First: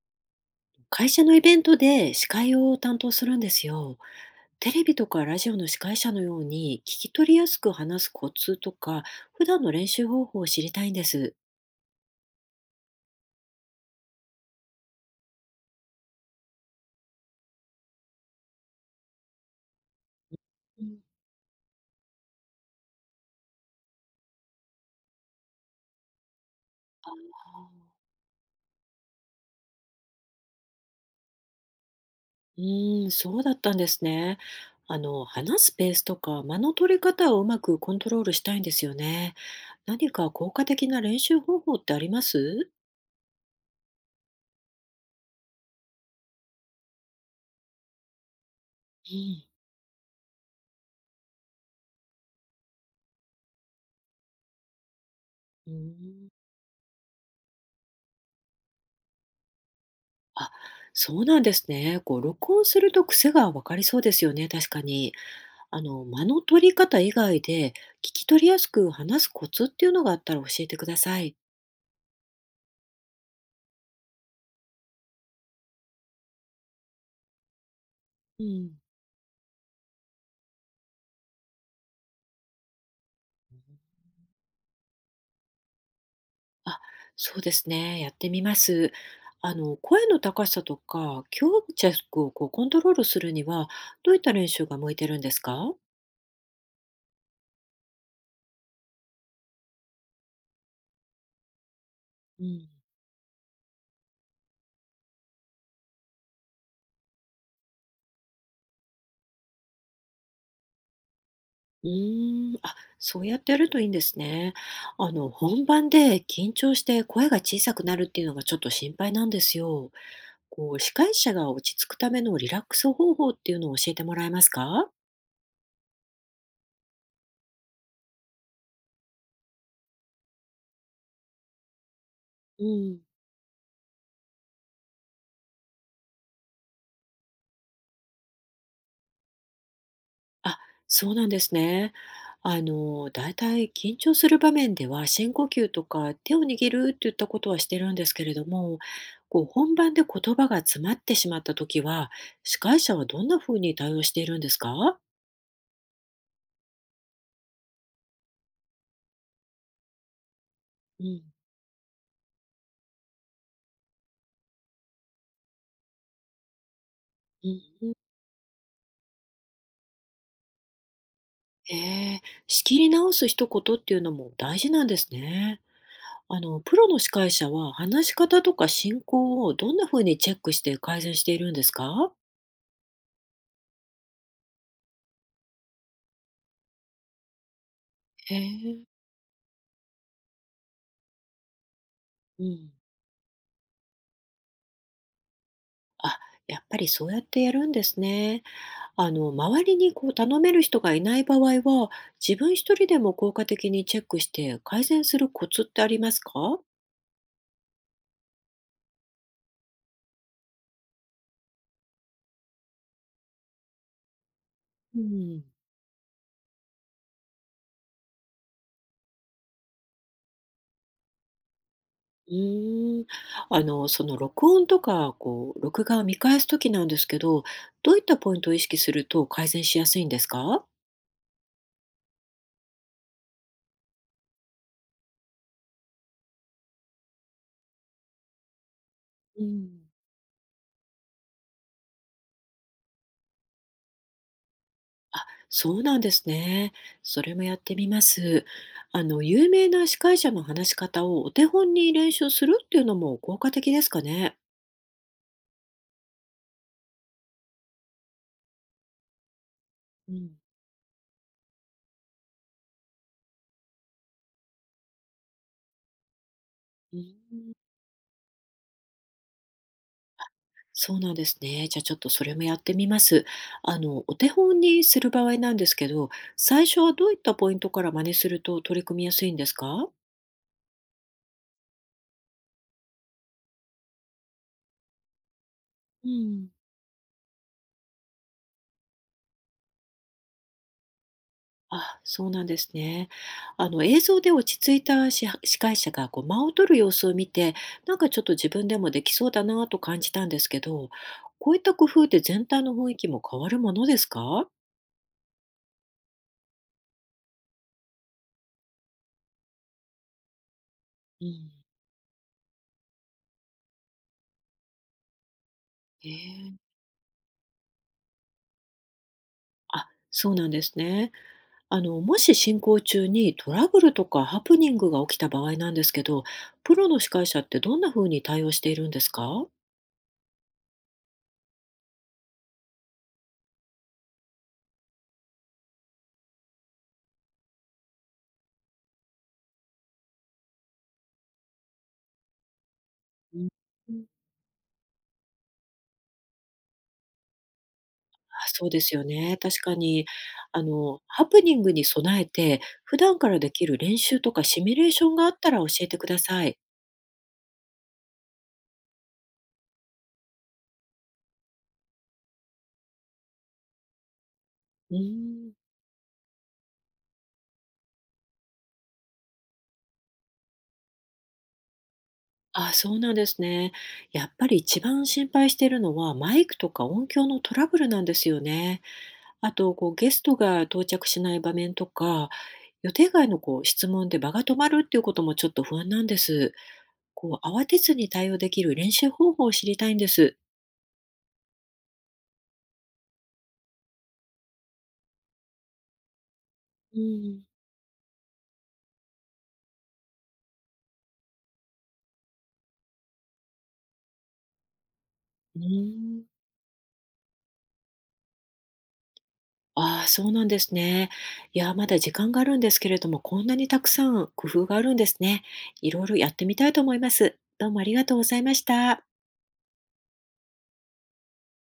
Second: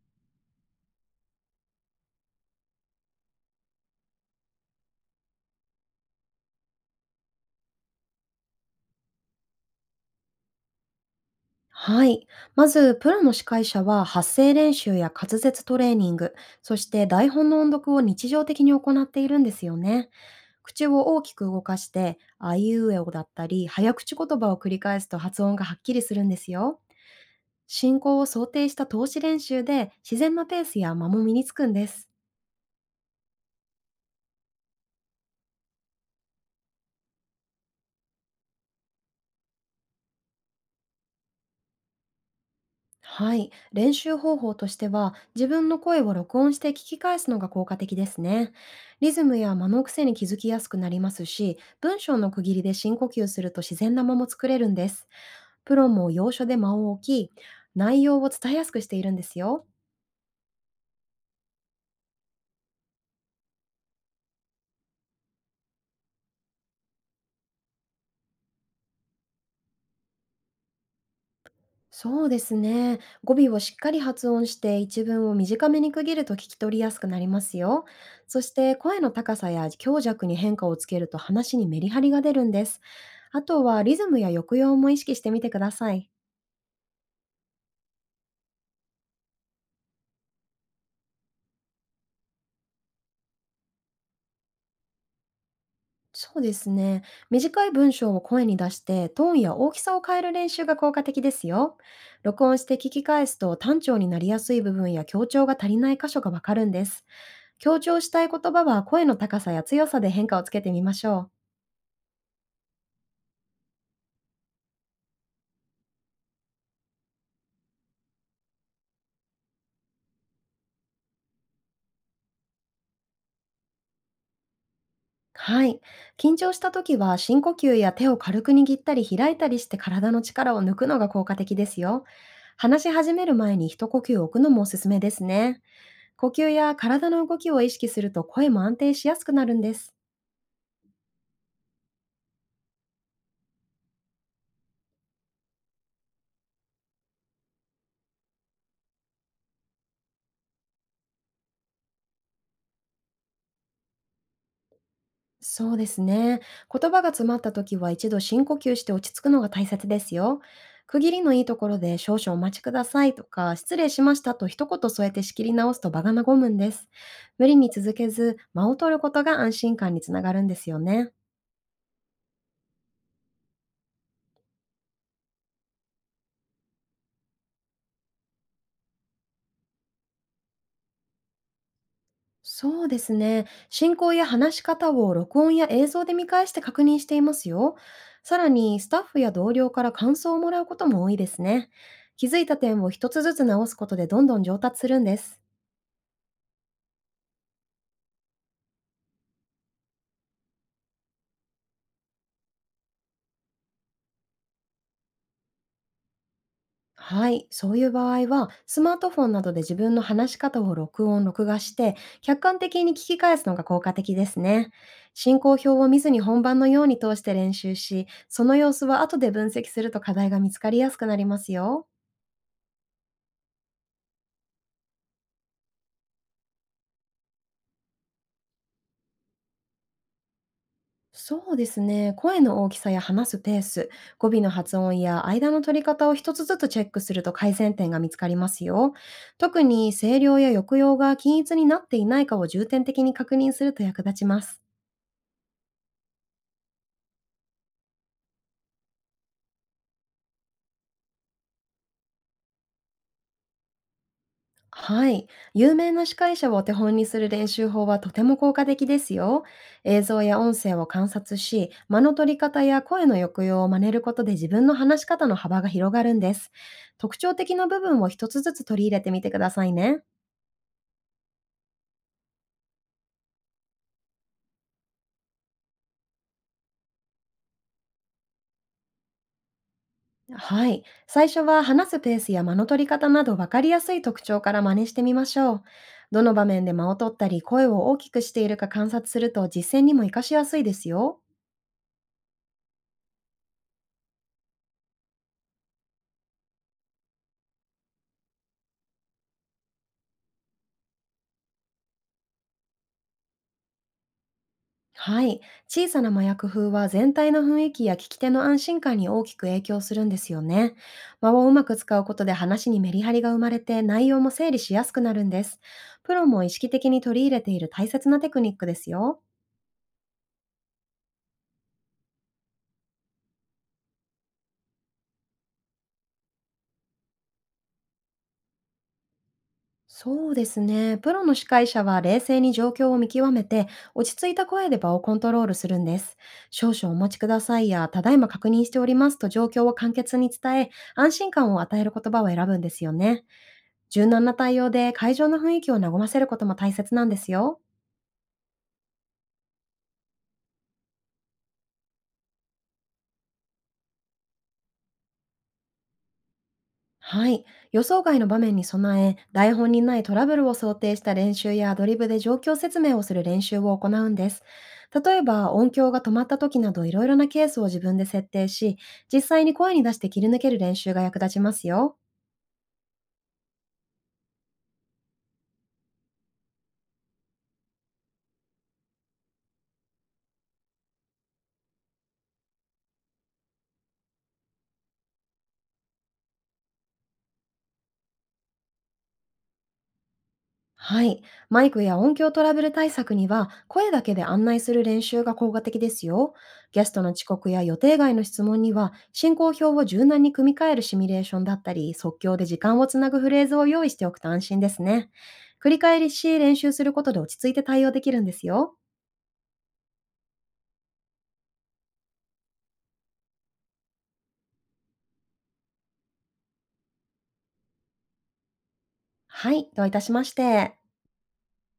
会社のイベントで司会を担当するんですよ。テレビとかラジオの司会者のように聞き取りやすく話すコツとか、普段の練習方法を知りたいんです。はい。まず、プロの司会者は発声練習や滑舌トレーニング、そして台本の音読を日常的に行っているんですよね。う口ん。を大きく動かして、あいうえおだったり、早口言葉を繰り返すと発音がはっきりするんですよ。進行を想定した通し練習で、自然なペースや間も身につくんです。うーん、そうだったんですね。話すペースとか間の取り方をうまくコントロールしたいんですよね。何か効果的な練習方法ってあります？はい。練習方法としては、自分の声を録音して聞き返すのが効果的ですね。リうズムん。や間の癖に気づきやすくなりますし、文章の区切りで深呼吸すると自然な間も作れるんです。うープロもん。要所で間を置き、内容を伝えやすくしているんですよ。あ、そうなんですね。録音すると癖がわかりそうですよね、確かに。間の取り方以外で、聞き取りやすく話すコツっていうのがあったら教えてください。そうですね。語尾をしっかり発音して一文を短めに区切ると聞き取りやすくなりますよ。そうしてん、声の高さや強弱に変化をつけると話にメリハリが出るんです。あとはリズムや抑揚も意識してみてください。あ、そうですね。やってみます。声の高さとか、強弱をコントロールするには、どういった練習が向いてるんですか？そうですね。短い文章を声に出してトーンや大きさを変える練習が効果的ですよ。録う音しん、て聞き返すと単調になりやすい部分や強調が足りない箇所がわかるんです。強調したい言葉は声の高さや強さで変化をつけてみましょう。うーん、あ、そうやってやるといいんですね。本番で緊張して声が小さくなるっていうのがちょっと心配なんですよ。司会者が落ち着くためのリラックス方法っていうのを教えてもらえますか？はい。緊張した時は深呼吸や手を軽く握ったり開いたりして体の力を抜くのが効果的ですよ。う話しん。始める前に一呼吸置くのもおすすめですね。呼吸や体の動きを意識すると声も安定しやすくなるんです。あ、そうなんですね。だいたい緊張する場面では深呼吸とか手を握るっていったことはしてるんですけれども、本番で言葉が詰まってしまった時は、司会者はどんな風に対応しているんですか？そうですね。言葉が詰まった時は一度深呼吸して落ち着くのが大切ですよ。区う切りん。のいいところで少々お待ちくださいとか、失礼しましたと一言添えて仕切り直すと場が和むんです。無う理んにう続ん。けず、間を取ることが安心感につながるんですよね。えー仕切り直す一言っていうのも大事なんですね。プロの司会者は話し方とか進行をどんな風にチェックして改善しているんですか？そうですね。進行や話し方を録音や映像で見返して確認していますよ。へさらに、え。スタッフや同僚から感想をもらうことも多いですね。気づういたん。点を一つずつ直すことで、どんどん上達するんです。あ、やっぱりそうやってやるんですね。周りに頼める人がいない場合は、自分一人でも効果的にチェックして改善するコツってありますか？はい、そういう場合は、スマートフォンなどで自分の話し方を録音・録画して、客観的に聞き返すのが効果的ですね。う進ん、行表を見ずに本番のように通して練習し、その様子は後で分析すると課題が見つかりやすくなりますよ。うーん。その録音とか、録画を見返すときなんですけど、どういったポイントを意識すると改善しやすいんですか？そうですね、声の大きさや話すペース、語尾の発音や間の取り方を一つずつチェックすると改善点が見つかりますよ。う特ん、に、声量や抑揚が均一になっていないかを重点的に確認すると役立ちます。そうなんですね。それもやってみます。有名な司会者の話し方をお手本に練習するっていうのも効果的ですかね。はい。有名な司会者をお手本にする練習法はとても効果的ですよ。映う像ん、や音声を観察し、間の取り方や声の抑揚を真似ることで、自分の話し方の幅が広がるんです。うー特徴ん、的な部分を一つずつ取り入れてみてくださいね。そうなんですね。じゃあちょっとそれもやってみます。お手本にする場合なんですけど、最初はどういったポイントから真似すると取り組みやすいんですか？はい。最初は話すペースや間の取り方など、分かりやすい特徴から真似してみましょう。うどの場ん、面で間を取ったり声を大きくしているか観察すると、実践にも活かしやすいですよ。あ、そうなんですね。映像で落ち着いたし司会者が間を取る様子を見て、なんかちょっと自分でもできそうだなと感じたんですけど、こういった工夫で全体の雰囲気も変わるものですか？はい。小さな麻薬風は全体の雰囲気や聞き手の安心感に大きく影響するんですよね。う間をうん。まく使うことで話にメリハリが生まれて、内容も整理しやすくなるんです。えプロも意え、識的に取り入れている大切なテクニックですよ。あ、そうなんですね。もし進行中にトラブルとかハプニングが起きた場合なんですけど、プロの司会者ってどんな風に対応しているんですか？そうですね。プロの司会者は冷静に状況を見極めて、落ち着いた声で場をコントロールするんです。少々お待ちくださいや、ただいま確認しておりますと、状況を簡潔に伝え、安心感を与える言葉を選ぶんですよね。うん、柔軟な対応で会場の雰囲気を和ませることも大切なんですよ。そうですよね。確かに、ハプニングに備えて、普段からできる練習とかシミュレーションがあったら教えてください。はい。予想外の場面に備え、台本にないトラブルを想定した練習やアドリブで状況説明をする練習を行うんです。う例えば、ん。音響が止まった時など、いろいろなケースを自分で設定し、実際に声に出して切り抜ける練習が役立ちますよ。あ、そうなんですね。やっぱり一番心配しているのはマイクとか音響のトラブルなんですよね。あと、ゲストが到着しない場面とか、予定外の質問で場が止まるっていうこともちょっと不安なんです。慌てずに対応できる練習方法を知りたいんです。はい。マイクや音響トラブル対策には、声だけで案内する練習が効果的ですよ。ゲスうトの遅ん。刻や予定外の質問には、進行表を柔軟に組み替えるシミュレーションだったり、即興で時間をつなぐフレーズを用意しておくと安心ですね。う繰り返ーしん。練習することで落ち着いて対応できるんですよ。ああ、そうなんですね。いや、まだ時間があるんですけれども、こんなにたくさん工夫があるんですね。いろいろやってみたいと思います。どうもありがとうございました。はい。どういたしまして。